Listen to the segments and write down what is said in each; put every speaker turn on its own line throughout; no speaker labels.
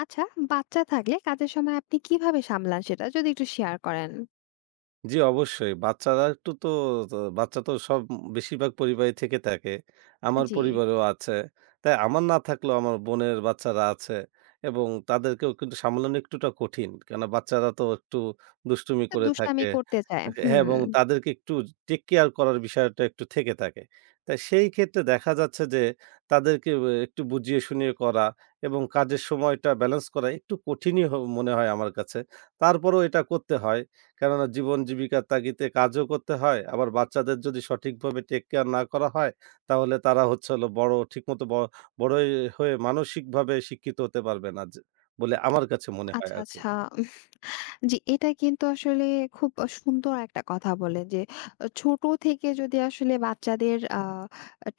আচ্ছা, বাচ্চা থাকলে কাজের সময় আপনি কিভাবে সামলান সেটা যদি একটু শেয়ার করেন?
জি, অবশ্যই। বাচ্চারা একটু তো তো বাচ্চা তো বেশিরভাগ পরিবারই থেকে থাকে। আমার
জি।
পরিবারেও আছে। তাই আমার না থাকলেও আমার বোনের বাচ্চারা আছে এবং তাদেরকেও কিন্তু সামলানো একটুটা কঠিন। কেননা বাচ্চারা তো একটু দুষ্টুমি করে থাকে।
দুষ্টামি করতে চায়।
হ্যাঁ,
হুম।
এবং তাদেরকে একটু টেক কেয়ার করার বিষয়টা একটু থেকে থাকে। তাই সেই ক্ষেত্রে দেখা যাচ্ছে যে তাদেরকে একটু বুঝিয়ে শুনিয়ে করা এবং কাজের সময়টা ব্যালেন্স করা একটু কঠিনই মনে হয় আমার কাছে। তারপরেও এটা করতে হয়। কেননা জীবন জীবিকার তাগিদে কাজও করতে হয়। আবার বাচ্চাদের যদি সঠিকভাবে টেক কেয়ার না করা হয়, তাহলে তারা হচ্ছে হলো বড় ঠিকমতো ব বড়ই হয়ে মানসিকভাবে শিক্ষিত হতে পারবে না যে বলে আমার কাছে মনে হয়
আচ্ছা,
আরকি।
আচ্ছা। উম, জি, এটা কিন্তু আসলে খুব সুন্দর একটা কথা বললেন যে, ছোট থেকে যদি আসলে বাচ্চাদের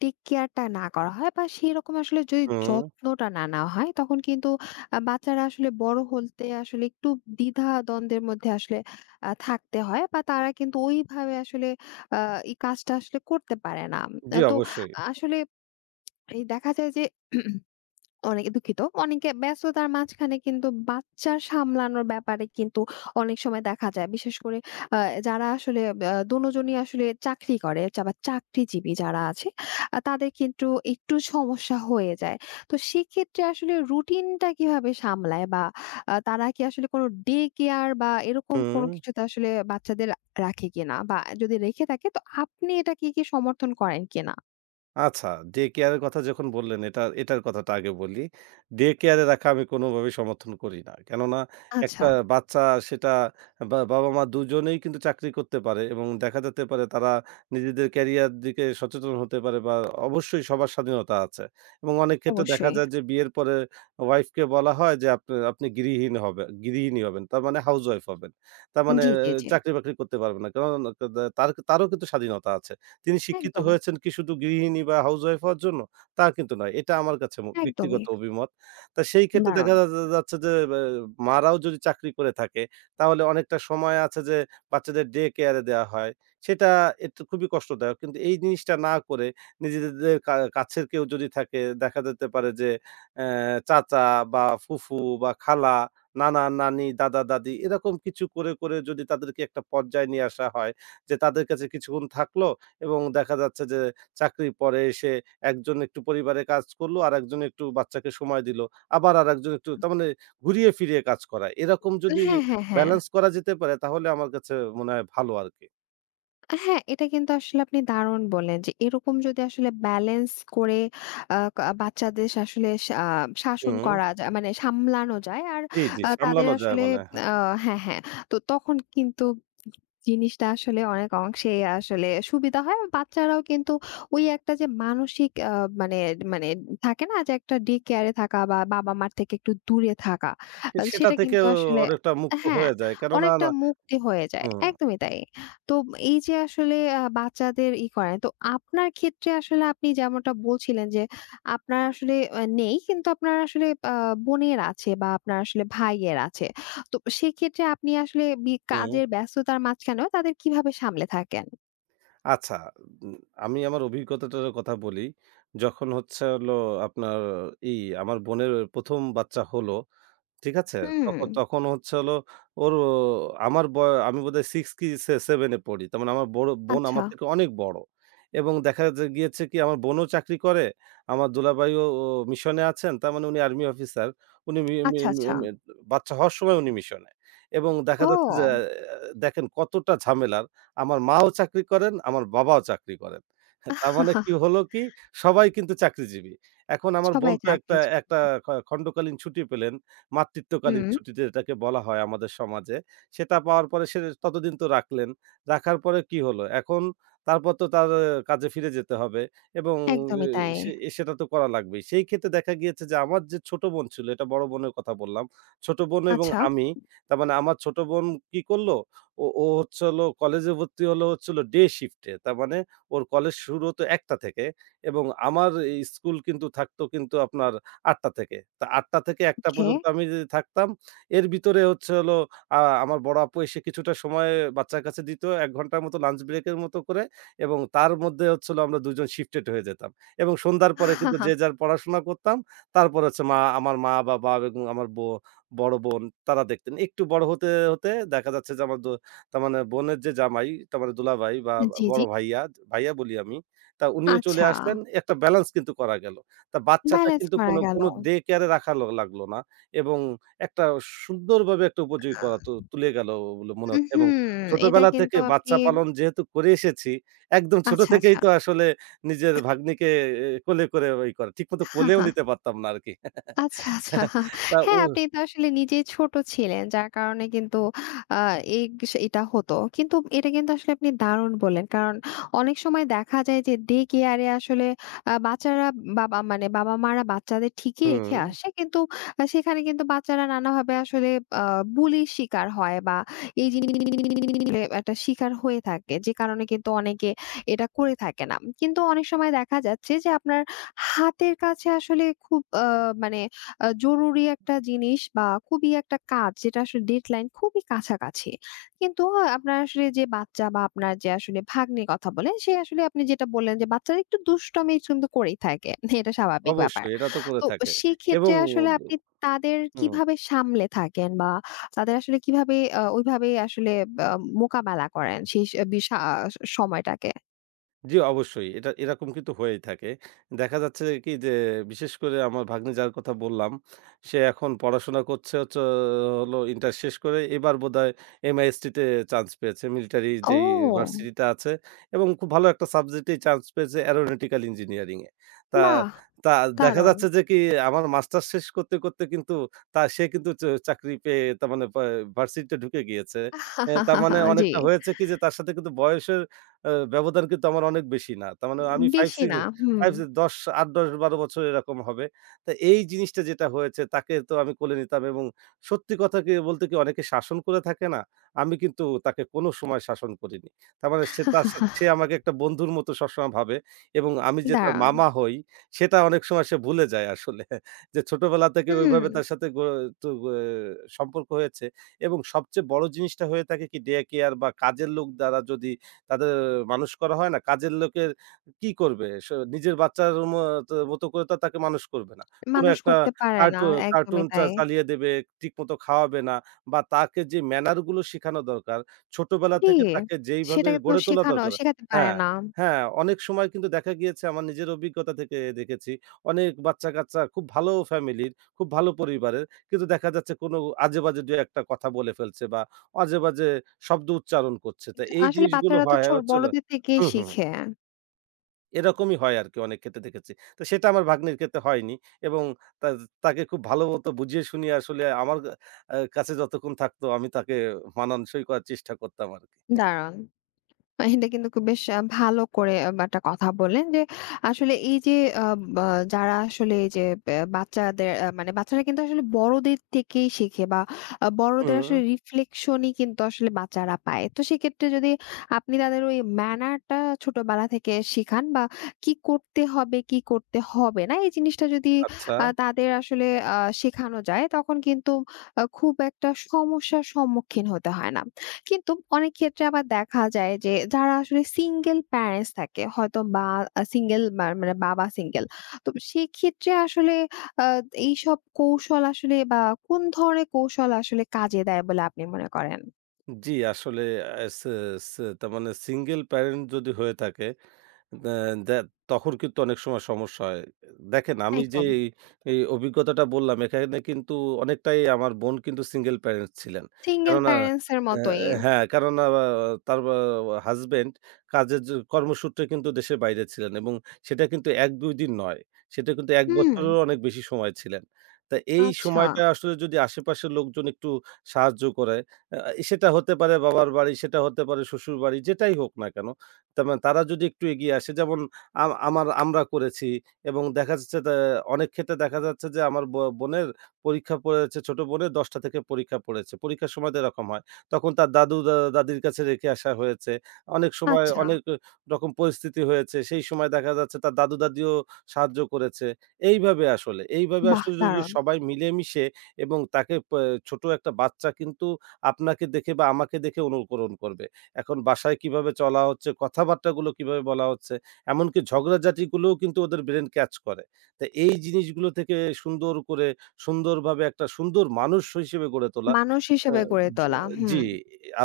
টেক কেয়ারটা না করা হয় বা সেরকম আসলে যদি
হুম,
যত্নটা না নেওয়া হয়, তখন কিন্তু বাচ্চারা আসলে বড় হতে আসলে একটু দ্বিধা-দ্বন্দ্বের মধ্যে আসলে থাকতে হয় বা তারা কিন্তু ওইভাবে আসলে আ এই কাজটা আসলে করতে পারে না।
জি
তো
অবশ্যই।
আসলে এই দেখা যায় যে অনেকে, দুঃখিত, অনেকে ব্যস্ততার মাঝখানে কিন্তু বাচ্চা সামলানোর ব্যাপারে কিন্তু অনেক সময় দেখা যায়। বিশেষ করে আ যারা আসলে দোনোজনই আসলে চাকরি করে, আবার চাকরিজীবী যারা আছে, তাদের কিন্তু একটু সমস্যা হয়ে যায়। তো সেক্ষেত্রে আসলে রুটিনটা কিভাবে সামলায় বা তারা কি আসলে কোনো ডে কেয়ার বা এরকম কোনো
হুম।
কিছুতে আসলে বাচ্চাদের রাখে কিনা? বা যদি রেখে থাকে, তো আপনি এটা কি, কি সমর্থন করেন কিনা?
আচ্ছা, ডে কেয়ারের কথা যখন বললেন এটার কথাটা আগে বলি। ডে কেয়ারে রাখা আমি কোনোভাবেই সমর্থন করি না। কেননা
আচ্ছা,
একটা বাচ্চা সেটা বা বাবা-মা দুজনেই কিন্তু চাকরি করতে পারে এবং দেখা যেতে পারে তারা নিজেদের ক্যারিয়ার দিকে সচেতন হতে পারে বা অবশ্যই সবার স্বাধীনতা আছে। এবং অনেক ক্ষেত্রে দেখা
অবশ্যই।
যায় যে বিয়ের পরে ওয়াইফকে বলা হয় যে আপনি আপনি গৃহহীন হবে গৃহিণী হবেন। তার মানে হাউসওয়াইফ হবেন। তার মানে
জি, জি, জি।
চাকরি-বাকরি করতে পারবে না। কারণ তারও কিন্তু স্বাধীনতা আছে। তিনি শিক্ষিত
একদম।
হয়েছেন কি শুধু গৃহিণী বা হাউসওয়াইফ হওয়ার জন্য? তা কিন্তু নয়। এটা আমার কাছে
একদমই।
ব্যক্তিগত অভিমত। তা সেই ক্ষেত্রে দেখা
দারুণ।
যা যা যাচ্ছে যে মারাও যদি চাকরি করে থাকে, তাহলে অনেকটা সময় আছে যে বাচ্চাদের ডে কেয়ারে দেয়া হয়। সেটা একটু খুবই কষ্টদায়ক। কিন্তু এই জিনিসটা না করে নিজেদের কাছের কেউ যদি থাকে, দেখা যেতে পারে যে অ্যা চাচা বা ফুফু বা খালা, নানা-নানি, দাদা-দাদি এরকম কিছু করে যদি তাদেরকে একটা পর্যায়ে নিয়ে আসা হয় যে তাদের কাছে কিছুক্ষণ থাকলো এবং দেখা যাচ্ছে যে চাকরির পরে এসে একজন একটু পরিবারে কাজ করলো, আরেকজন একটু বাচ্চাকে সময় দিল। আবার আরেকজন একটু তার মানে ঘুরিয়ে ফিরিয়ে কাজ করা। এরকম যদি
হ্যাঁ, হ্যাঁ, হ্যাঁ।
ব্যালেন্স করা যেতে পারে তাহলে আমার কাছে মনে হয় ভালো আরকি।
হ্যাঁ, এটা কিন্তু আসলে আপনি দারুণ বললেন যে এরকম যদি আসলে ব্যালেন্স করে আ কা বাচ্চাদের আসলে শাসন
হুম।
করা যায়, মানে সামলানো যায়, আর
জি, জি
তাদের
সামলানো যায়
আসলে
মানে হ্যাঁ।
আ হ্যাঁ, হ্যাঁ। তো তখন কিন্তু জিনিসটা আসলে অনেক অংশেই আসলে সুবিধা হয়। আর বাচ্চারাও কিন্তু ওই একটা যে মানসিক মানে মানে থাকে না, যে একটা ডে কেয়ারে থাকা বা বাবা-মার থেকে একটু দূরে থাকা।
তো সেটা
সেটা কিন্তু
থেকেও
আসলে,
অনেকটা মুক্ত
হ্যাঁ,
হয়ে যায়। কেননা
অনেকটা
না
মুক্তি হয়ে যায়।
হুম,
একদমই তাই। তো এই যে আসলে বাচ্চাদের করেন। তো আপনার ক্ষেত্রে আসলে আপনি যেমনটা বলছিলেন যে, আপনার আসলে নেই, কিন্তু আপনার আসলে বোনের আছে বা আপনার আসলে ভাইয়ের আছে। তো সেক্ষেত্রে আপনি আসলে
হুম।
কাজের ব্যস্ততার মাঝখানেও তাদের কিভাবে সামলে থাকেন?
আচ্ছা। উম আমি আমার অভিজ্ঞতাটার কথা বলি। যখন হচ্ছে হলো আপনার এই আমার বোনের ১ম বাচ্চা হলো, ঠিক আছে?
হুম।
তখন তখন হচ্ছে হলো ওর আমার বয় আমি বোধহয় 6 কি সে 7 এ পড়ি। তার মানে আমার বড় বোন
আচ্ছা,
আমার থেকে অনেক বড় এবং দেখা যে গিয়েছে কি আমার বোনও চাকরি করে। আমার দুলাভাইও মিশনে আছেন। তার মানে উনি আর্মি অফিসার। উনি মি মি
আচ্ছা,
মি
আচ্ছা।
মি বাচ্চা হওয়ার সময় উনি মিশনে এবং দেখা যাচ্ছে যে
ও!
দেখেন কতটা ঝামেলার। আমার মাও চাকরি করেন, আমার বাবাও চাকরি করেন। তার মানে কি হলো কি সবাই কিন্তু চাকরিজীবী। এখন আমার বোন
সবাই
তো
থাকে
একটা
যে,
একটা খণ্ডকালীন ছুটি পেলেন। মাতৃত্বকালীন
হুম,
ছুটিতে এটাকে বলা হয় আমাদের সমাজে। সেটা পাওয়ার পরে সে ততদিন তো রাখলেন। রাখার পরে কি হলো? এখন তারপর তো তার কাজে ফিরে যেতে হবে এবং এ
একদমই তাই।
সে সেটা তো করা লাগবেই। সেই ক্ষেত্রে দেখা গিয়েছে যে আমার যে ছোট বোন ছিল, এটা বড় বোনের কথা বললাম। ছোট বোন এবং
আচ্ছা,
আমি, তার মানে আমার ছোট বোন কি করলো? ও ও হচ্ছে হলো কলেজে ভর্তি হলো হচ্ছে হলো ডে শিফটে। তার মানে ওর কলেজ শুরু হতো ১ঃ০০ থেকে এবং আমার এই স্কুল কিন্তু থাকতো কিন্তু আপনার ৮ টা থেকে। তো ৮ টা থেকে ১ টা
ওকে।
পর্যন্ত আমি যদি থাকতাম, এর ভিতরে হচ্ছে হলো আ আমার বড় আপু এসে কিছুটা সময় বাচ্চার কাছে দিত ১ ঘন্টার মতো লাঞ্চ ব্রেকের মতো করে এবং তার মধ্যে হচ্ছে হলো আমরা ২ জন শিফটেড হয়ে যেতাম এবং সন্ধ্যার পরে কিন্তু যে যার পড়াশোনা করতাম। তারপরে হচ্ছে মা আমার মা, বাবা এবং আমার বড় বোন তারা দেখতেন। একটু বড় হতে দেখা যাচ্ছে যে আমার দো তার মানে বোনের যে জামাই, তার মানে দুলাভাই বা
জি,
বড়
জি।
ভাইয়া, ভাইয়া বলি আমি। তা উনিও চলে
আচ্ছা,
আসলেন। একটা ব্যালেন্স কিন্তু করা গেল। তা বাচ্চাটা
ব্যালেন্স
কিন্তু
করা
কোনো,
গেল।
কোনো ডে কেয়ারে রাখা লাগলো না এবং একটা সুন্দরভাবে একটা উপযোগী করা তুলে গেল বলে মনে হচ্ছে এবং
হুম, এটা
ছোটবেলা
কিন্তু
থেকে
আপনি,
বাচ্চা পালন যেহেতু করে এসেছি, একদম ছোট
আচ্ছা,
থেকেই
আচ্ছা।
তো আসলে নিজের ভাগ্নিকে কোলে করে ওই করে ঠিকমতো
হা,
কোলেও
হা,
নিতে পারতাম না আরকি।
আচ্ছা, আচ্ছা।
তা ও
হ্যাঁ, আপনি তো আসলে নিজেই ছোট ছিলেন। যার কারণে কিন্তু আ এই এটা হতো। কিন্তু এটা কিন্তু আসলে আপনি দারুণ বললেন। কারণ অনেক সময় দেখা যায় যে ডে কেয়ারে আসলে বাচ্চারা, বাবা মানে বাবা-মারা বাচ্চাদের ঠিকই রেখে
হুম,
আসে। কিন্তু সেখানে কিন্তু বাচ্চারা নানাভাবে আসলে আ বুলির শিকার হয় বা এই জিনিসগুলো একটা শিকার হয়ে থাকে। যে কারণে কিন্তু অনেকে এটা করে থাকে না। কিন্তু অনেক সময় দেখা যাচ্ছে যে আপনার হাতের কাছে আসলে খুব মানে জরুরি একটা জিনিস বা খুবই একটা কাজ, যেটা আসলে ডেডলাইন খুবই কাছাকাছি। কিন্তু আপনার আসলে যে বাচ্চা বা আপনার যে আসলে ভাগ্নির কথা বলেন, সে আসলে আপনি যেটা বললেন যে বাচ্চারা একটু দুষ্টামি কিন্তু করেই থাকে। এটা স্বাভাবিক ব্যাপার।
অবশ্যই এটা তো করে
তো
থাকে এবং
সেক্ষেত্রে আসলে আপনি তাদের
হুম।
কিভাবে সামলে থাকেন বা তাদের আসলে কিভাবে ওইভাবে আসলে আ মোকাবেলা করেন সেই স বিশা সময়টাকে?
জি, অবশ্যই। এটা এরকম কিন্তু হয়েই থাকে। দেখা যাচ্ছে কি যে বিশেষ করে আমার ভাগ্নে যার কথা বললাম, সে এখন পড়াশোনা করছে। হচ্ছে হলো ইন্টার শেষ করে এবার বোধহয় MIST তে চান্স পেয়েছে। মিলিটারি যেই
ও!
ভার্সিটিটা আছে এবং খুব ভালো একটা সাবজেক্টেই চান্স পেয়েছে অ্যারোনটিক্যাল ইঞ্জিনিয়ারিং এ। তা
বাহ!
তা দেখা
দারুণ।
যাচ্ছে যে কি আমার মাস্টার্স শেষ করতে কিন্তু তা সে কিন্তু চাকরি পেয়ে তার মানে ভার্সিটিতে ঢুকে গিয়েছে। তার মানে
জি।
অনেকটা হয়েছে কি যে তার সাথে কিন্তু বয়সের ব্যবধান কিন্তু আমার অনেক বেশি না। তার মানে আমি 5,
বেশি
6
না। হুম।
5, 10 ৮, ১০, ১২ বছর এরকম হবে। তো এই জিনিসটা যেটা হয়েছে তাকে তো আমি কোলে নিতাম এবং সত্যি কথা কি বলতে কি অনেকে শাসন করে থাকে না? আমি কিন্তু তাকে কোনো সময় শাসন করিনি। তার মানে সে তার সাথে সে আমাকে একটা বন্ধুর মতো সবসময় ভাবে এবং আমি যে তার
দাঁড়ান।
মামা হই সেটা অনেক সময় সে ভুলে যায় আসলে। যে ছোটবেলা থেকে
হুম,
ওইভাবে তার সাথে গো তো গো সম্পর্ক হয়েছে এবং সবচেয়ে বড় জিনিসটা হয়ে থাকে কি ডে কেয়ার বা কাজের লোক দ্বারা যদি তাদের মানুষ করা হয় না। কাজের লোকের কি করবে? নিজের বাচ্চার ম তো মতো করে তো তাকে মানুষ করবে না। কোনো
মানুষ
একটা
করতে পারে না।
কার্টু কার্টুন
একদমই তাই।
চালিয়ে দেবে, ঠিকমতো খাওয়াবে না বা তাকে যে ম্যানার গুলো শিখানো দরকার, ছোটবেলা
জি,
থেকে তাকে যেইভাবে
সেটা কিন্তু
গড়ে তোলা
শেখানো
দরকার।
শেখাতে পারে
হ্যাঁ,
না।
হ্যাঁ, অনেক সময় কিন্তু দেখা গিয়েছে আমার নিজের অভিজ্ঞতা থেকে দেখেছি। অনেক বাচ্চা-কাচ্চা খুব ভালো ফ্যামিলির, খুব ভালো পরিবারের। কিন্তু দেখা যাচ্ছে কোনো আজে-বাজে ২ ১ টা কথা বলে ফেলছে বা আজেবাজে শব্দ উচ্চারণ করছে। তো এই
আসলে
জিনিসগুলো
বাচ্চারা তো
হয়
ছোট
হচ্ছিল
বড়দের থেকেই
হুম, হুম।
শিখে।
এরকমই হয় আরকি অনেক ক্ষেত্রে দেখেছি। তো সেটা আমার ভাগ্নির ক্ষেত্রে হয়নি এবং তা তাকে খুব ভালো মতো বুঝিয়ে শুনিয়ে আসলে আমার কাছে যতক্ষণ থাকতো আমি তাকে মানানসই করার চেষ্টা করতাম আরকি।
দারুণ। এটা কিন্তু খুব বেশ ভালো করে একটা কথা বললেন যে, আসলে এই যে আব আ যারা আসলে এই যে বাচ্চাদের মানে বাচ্চারা কিন্তু আসলে বড়দের থেকেই শিখে বা বড়দের
হুম,
আসলে রিফ্লেকশন ই কিন্তু আসলে বাচ্চারা পায়। তো সেক্ষেত্রে যদি আপনি তাদের ওই ম্যানার টা ছোটবেলা থেকে শিখান বা কি করতে হবে, কি করতে হবে না, এই জিনিসটা যদি
আচ্ছা।
তাদের আসলে আ শেখানো যায়, তখন কিন্তু খুব একটা সমস্যার সম্মুখীন হতে হয় না। কিন্তু অনেক ক্ষেত্রে আবার দেখা যায় যে যারা আসলে সিঙ্গেল প্যারেন্টস থাকে হয়তো, বা সিঙ্গেল মানে বাবা সিঙ্গেল, তো সেক্ষেত্রে আসলে আহ, এইসব কৌশল আসলে বা কোন ধরনের কৌশল আসলে কাজে দেয় বলে আপনি মনে করেন?
জি, আসলে অ্যা সে সে তার মানে সিঙ্গেল প্যারেন্ট যদি হয়ে থাকে, দ্যা দ্যা তখন কিন্তু অনেক সময় সমস্যা হয়। দেখেন আমি যে
একদম।
এই অভিজ্ঞতাটা বললাম এখানে কিন্তু অনেকটাই আমার বোন কিন্তু সিঙ্গেল প্যারেন্টস ছিলেন।
সিঙ্গেল
কেননা
প্যারেন্টস এর
অ্যা
মতোই।
হ্যাঁ, কেননা তার হাসব্যান্ড কাজের কর্মসূত্রে কিন্তু দেশের বাইরে ছিলেন এবং সেটা কিন্তু ১-২ দিন নয়। সেটা কিন্তু ১
হুম।
বছরেরও অনেক বেশি সময় ছিলেন। তা এই
আচ্ছা।
সময়টা আসলে যদি আশেপাশের লোকজন একটু সাহায্য করে আ সেটা হতে পারে বাবার বাড়ি, সেটা হতে পারে শ্বশুরবাড়ি, যেটাই হোক না কেন। তেমন তারা যদি একটু এগিয়ে আসে যেমন আ আমার আমরা করেছি এবং দেখা যাচ্ছে তা অনেক ক্ষেত্রে দেখা যাচ্ছে যে আমার বোনের পরীক্ষা পড়েছে, ছোট বোনের ১০ টা থেকে পরীক্ষা পড়েছে। পরীক্ষার সময় তো এরকম হয়। তখন তার দাদু দা দাদির কাছে রেখে আসা হয়েছে। অনেক সময়
আচ্ছা।
অনেক রকম পরিস্থিতি হয়েছে। সেই সময় দেখা যাচ্ছে তার দাদু দাদিও সাহায্য করেছে। এইভাবে
বাহ,
আসলে যদি
দারুণ।
সবাই মিলেমিশে এবং তাকে পা ছোট একটা বাচ্চা কিন্তু আপনাকে দেখে বা আমাকে দেখে অনুকরণ করবে। এখন বাসায় কিভাবে চলা হচ্ছে, কথাবার্তাগুলো কিভাবে বলা হচ্ছে, এমনকি ঝগড়াঝাটিগুলোও কিন্তু ওদের ব্রেইন ক্যাচ করে। তো এই জিনিসগুলো থেকে সুন্দর করে সুন্দরভাবে একটা সুন্দর মানুষ হিসেবে গড়ে তোলা।
মানুষ
আ
হিসেবে গড়ে
জ
তোলা। হুম।
জি,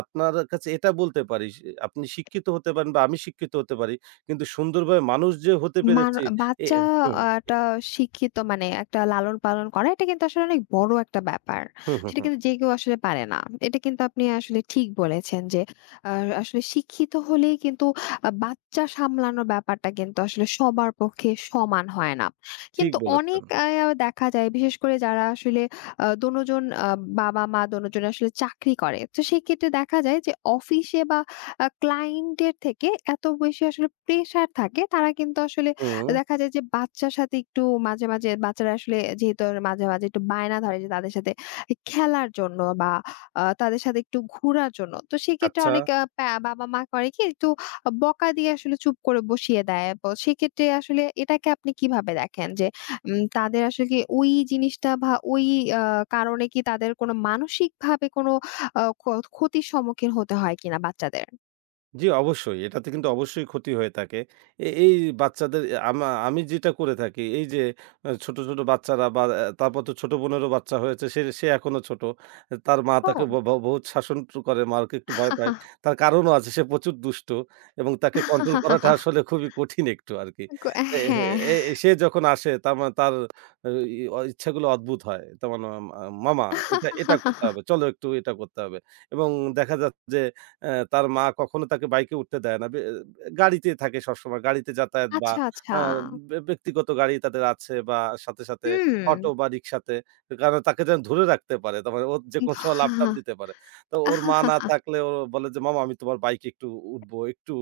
আপনার কাছে এটা বলতে পারি, আপনি শিক্ষিত হতে পারেন বা আমি শিক্ষিত হতে পারি। কিন্তু সুন্দরভাবে মানুষ যে হতে
মার
পেরেছি। এ
বাচ্চা
হুম,
একটা শিক্ষিত মানে একটা লালন-পালন করা, এটা কিন্তু আসলে অনেক বড় একটা ব্যাপার।
হুম, হুম,
সেটা
হুম।
কিন্তু যে কেউ আসলে পারে না। এটা কিন্তু আপনি আসলে ঠিক বলেছেন যে আ আসলে শিক্ষিত হলেই কিন্তু বাচ্চা সামলানোর ব্যাপারটা কিন্তু আসলে সবার পক্ষে সমান হয় না।
ঠিক
কিন্তু
বলেছেন।
অনেক দেখা যায়, বিশেষ করে যারা আসলে দোনোজন বাবা-মা দোনোজন আসলে চাকরি করে। তো সেক্ষেত্রে দেখা যায় যে অফিসে বা ক্লায়েন্ট এর থেকে এত বেশি আসলে প্রেশার থাকে, তারা কিন্তু আসলে
হুম,
দেখা যায় যে বাচ্চার সাথে একটু মাঝে, মাঝে বাচ্চারা আসলে যেহেতু আর মাঝে, মাঝে একটু বায়না ধরে যে তাদের সাথে খেলার জন্য বা তাদের সাথে একটু ঘোরার জন্য। তো সেক্ষেত্রে
আচ্ছা।
অনেক আ প্যা বাবা-মা করে কি একটু বকা দিয়ে আসলে চুপ করে বসিয়ে দেয়। সেক্ষেত্রে আসলে এটাকে আপনি কিভাবে দেখেন? যে তাদের আসলে কি ওই জিনিসটা বা ওই আ কারণে কি তাদের কোনো মানসিকভাবে কোনো আ ক ক্ষতির সম্মুখীন হতে হয় কিনা বাচ্চাদের?
জি, অবশ্যই। এটাতে কিন্তু অবশ্যই ক্ষতি হয়ে থাকে। এই বাচ্চাদের এ আমা আমি যেটা করে থাকি, এই যে ছোট, ছোট বাচ্চারা বা তারপর তো ছোট বোনেরও বাচ্চা হয়েছে। সে সে এখনো ছোট। তার মা তাকে
ও।
ব ব বহুত শাসন করে। মাকে একটু ভয় পায়। তার কারণও আছে সে প্রচুর দুষ্ট এবং তাকে কন্ট্রোল করাটা আসলে খুবই কঠিন একটু আরকি। এ
হ্যাঁ।
এ এ সে যখন আসে তার মানে তার আ ই অ ইচ্ছাগুলো অদ্ভুত হয়। তার মানে মামা এটা, এটা করতে হবে। চলো একটু এটা করতে হবে এবং দেখা যাচ্ছে যে তার মা কখনো তাকে বাইকে উঠতে দেয় না। গাড়িতে থাকে সবসময়। গাড়িতে যাতায়াত বা
আচ্ছা,
আ
আচ্ছা।
বে ব্যক্তিগত গাড়ি তাদের আছে বা সাথে, সাথে
হুম।
অটো বা রিক্সাতে। কারণ তাকে যেন ধরে রাখতে পারে। তারপরে ও যেকোনো সময় লাফ-টাপ দিতে পারে। তো ওর মা না থাকলে ও বলে যে, "মামা আমি তোমার বাইকে একটু উঠবো, একটু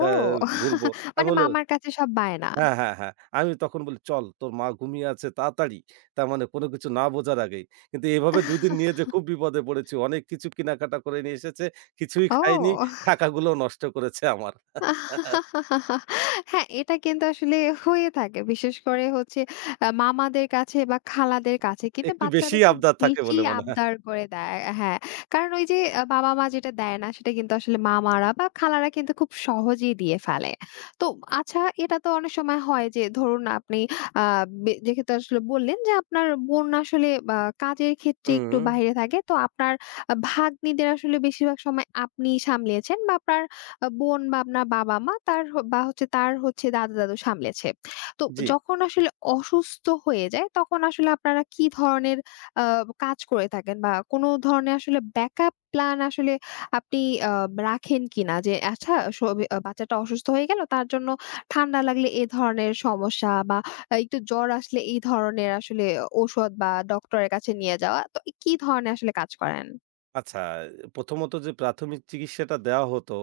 হ্যাঁ ঘুরবো।" আমি
মানে
বলি
মামার কাছে সব বায়না।
হ্যাঁ, হ্যাঁ, হ্যাঁ। আমি তখন বলি, "চল তোর মা ঘুমিয়ে আছে তাড়াতাড়ি।" তার মানে কোনো কিছু না বোঝার আগেই। কিন্তু এভাবে ২ দিন নিয়ে যে খুব বিপদে পড়েছি। অনেক কিছু কেনাকাটা করে নিয়ে এসেছে। কিছুই খাইনি।
ও!
টাকাগুলোও নষ্ট করেছে আমার।
হ্যাঁ, এটা কিন্তু আসলে হয়ে থাকে। বিশেষ করে হচ্ছে মামাদের কাছে বা খালাদের কাছে কিন্তু
একটু
বাচ্চারা
বেশিই
একটু
আবদার থাকে
বেশি
বলে মনে হয়।
আবদার করে দেয়। হ্যাঁ, কারণ ওই যে বাবা-মা যেটা দেয় না, সেটা কিন্তু আসলে মামারা বা খালারা কিন্তু খুব সহজেই দিয়ে ফেলে। তো আচ্ছা, এটা তো অনেক সময় হয় যে ধরুন আপনি আ বে যেহেতু আসলে বললেন যে আপনার বোন আসলে আ কাজের ক্ষেত্রে
হুম,
একটু বাইরে থাকে। তো আপনার ভাগ্নিদের আসলে বেশিরভাগ সময় আপনি সামলিয়েছেন বা আপনার বোন বা আপনার বাবা-মা, তার বা হচ্ছে তার হচ্ছে দাদা-দাদু সামলেছে। তো
জি।
যখন আসলে অসুস্থ হয়ে যায় তখন আসলে আপনারা কি ধরনের আ কাজ করে থাকেন? বা কোন ধরনের আসলে ব্যাকআপ প্ল্যান আসলে আপনি আ রাখেন কিনা? যে আচ্ছা, সবে বাচ্চাটা অসুস্থ হয়ে গেল তার জন্য, ঠান্ডা লাগলে এ ধরনের সমস্যা বা একটু জ্বর আসলে এই ধরনের আসলে ঔষধ বা ডক্টরের কাছে নিয়ে যাওয়া। তো কি ধরনের আসলে কাজ করেন?
আচ্ছা, প্রথমত যে প্রাথমিক চিকিৎসাটা দেওয়া হতো,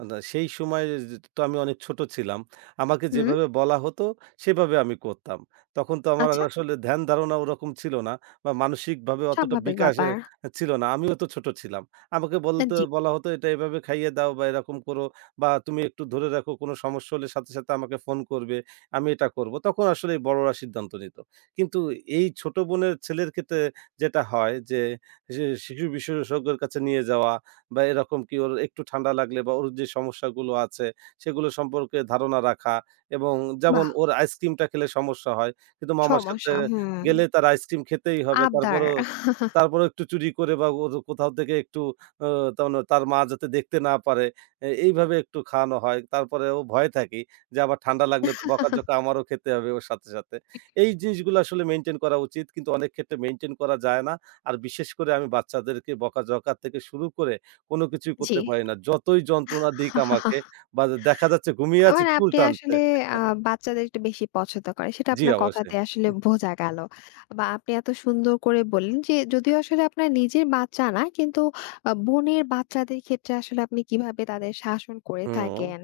আ দা সেই সময়ে যে তো আমি অনেক ছোট ছিলাম। আমাকে
হুম,
যেভাবে বলা হতো সেভাবে আমি করতাম। তখন তো আমার
আচ্ছা,
আসলে ধ্যান ধারণা ওরকম ছিল না বা মানসিকভাবে অতটা
স্বাভাবিক
বিকাশ
ব্যাপার।
ছিল না। আমিও তো ছোট ছিলাম। আমাকে বলতে
জি,
বলা হতো, "এটা এভাবে খাইয়ে দাও বা এরকম করো বা তুমি একটু ধরে রাখো। কোনো সমস্যা হলে সাথে, সাথে আমাকে ফোন করবে। আমি এটা করব।" তখন আসলে এই বড়রা সিদ্ধান্ত নিত। কিন্তু এই ছোট বোনের ছেলের ক্ষেত্রে যেটা হয় যে সে শিশু বিশেষজ্ঞের কাছে নিয়ে যাওয়া বা এরকম কি ওর একটু ঠান্ডা লাগলে বা ওর যে সমস্যাগুলো আছে সেগুলো সম্পর্কে ধারণা রাখা এবং যেমন
বাহ!
ওর আইসক্রিমটা খেলে সমস্যা হয় কিন্তু মামার সাথে
সমস্যা, হুম।
গেলে তার আইসক্রিম খেতেই হবে।
আবদার,
তারপরেও তারপরেও একটু চুরি করে বা ওর কোথাও থেকে একটু আ তার মানে তার মা যাতে দেখতে না পারে এইভাবে একটু খাওয়ানো হয়। তারপরে ও ভয় থাকে যে আবার ঠান্ডা লাগলে তো বকাঝকা আমারও খেতে হবে ওর সাথে, সাথে। এই জিনিসগুলো আসলে মেইনটেইন করা উচিত। কিন্তু অনেক ক্ষেত্রে মেইনটেইন করা যায় না। আর বিশেষ করে আমি বাচ্চাদেরকে বকাঝকা থেকে শুরু করে কোনো কিছুই
জি।
করতে পারি না। যতই যন্ত্রণা দিক আমাকে বা দেখা যাচ্ছে ঘুমিয়ে আছি
মানে
চুল
আপনি
টানছে।
আসলে আ বাচ্চাদের একটু বেশি পছন্দ করেন। সেটা
জি,
আপনার
অবশ্যই।
কথাতে আসলে বোঝা গেল। বা আপনি এত সুন্দর করে বললেন যে যদিও আসলে আপনার নিজের বাচ্চা না, কিন্তু বোনের বাচ্চাদের ক্ষেত্রে আসলে আপনি কিভাবে তাদের শাসন করে
হুম,
থাকেন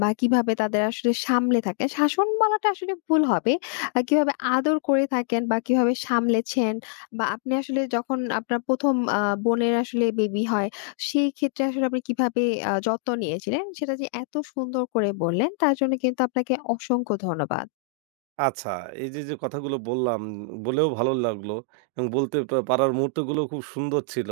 বা কিভাবে তাদের আসলে সামলে থাকেন। শাসন বলাটা আসলে ভুল হবে। কিভাবে আদর করে থাকেন বা কিভাবে সামলেছেন বা আপনি আসলে যখন আপনার প্রথম বোনের আসলে বেবি হয় সেই ক্ষেত্রে আসলে আপনি কিভাবে যত্ন নিয়েছিলেন, সেটা যে এত সুন্দর করে বললেন তার জন্য কিন্তু আপনাকে অসংখ্য ধন্যবাদ।
আচ্ছা, এই যে, যে কথাগুলো বললাম, বলেও ভালো লাগলো এবং বলতে পারার মুহূর্তগুলো খুব সুন্দর ছিল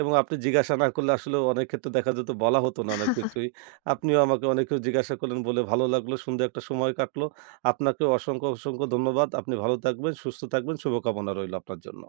এবং আপনি জিজ্ঞাসা না করলে আসলে অনেক ক্ষেত্রে দেখা যেত বলা হতো না অনেক কিছুই। আপনিও আমাকে অনেক কিছু জিজ্ঞাসা করলেন বলে ভালো লাগলো। সুন্দর একটা সময় কাটলো। আপনাকেও অসংখ্য, অসংখ্য ধন্যবাদ। আপনি ভালো থাকবেন, সুস্থ থাকবেন। শুভকামনা রইল আপনার জন্য।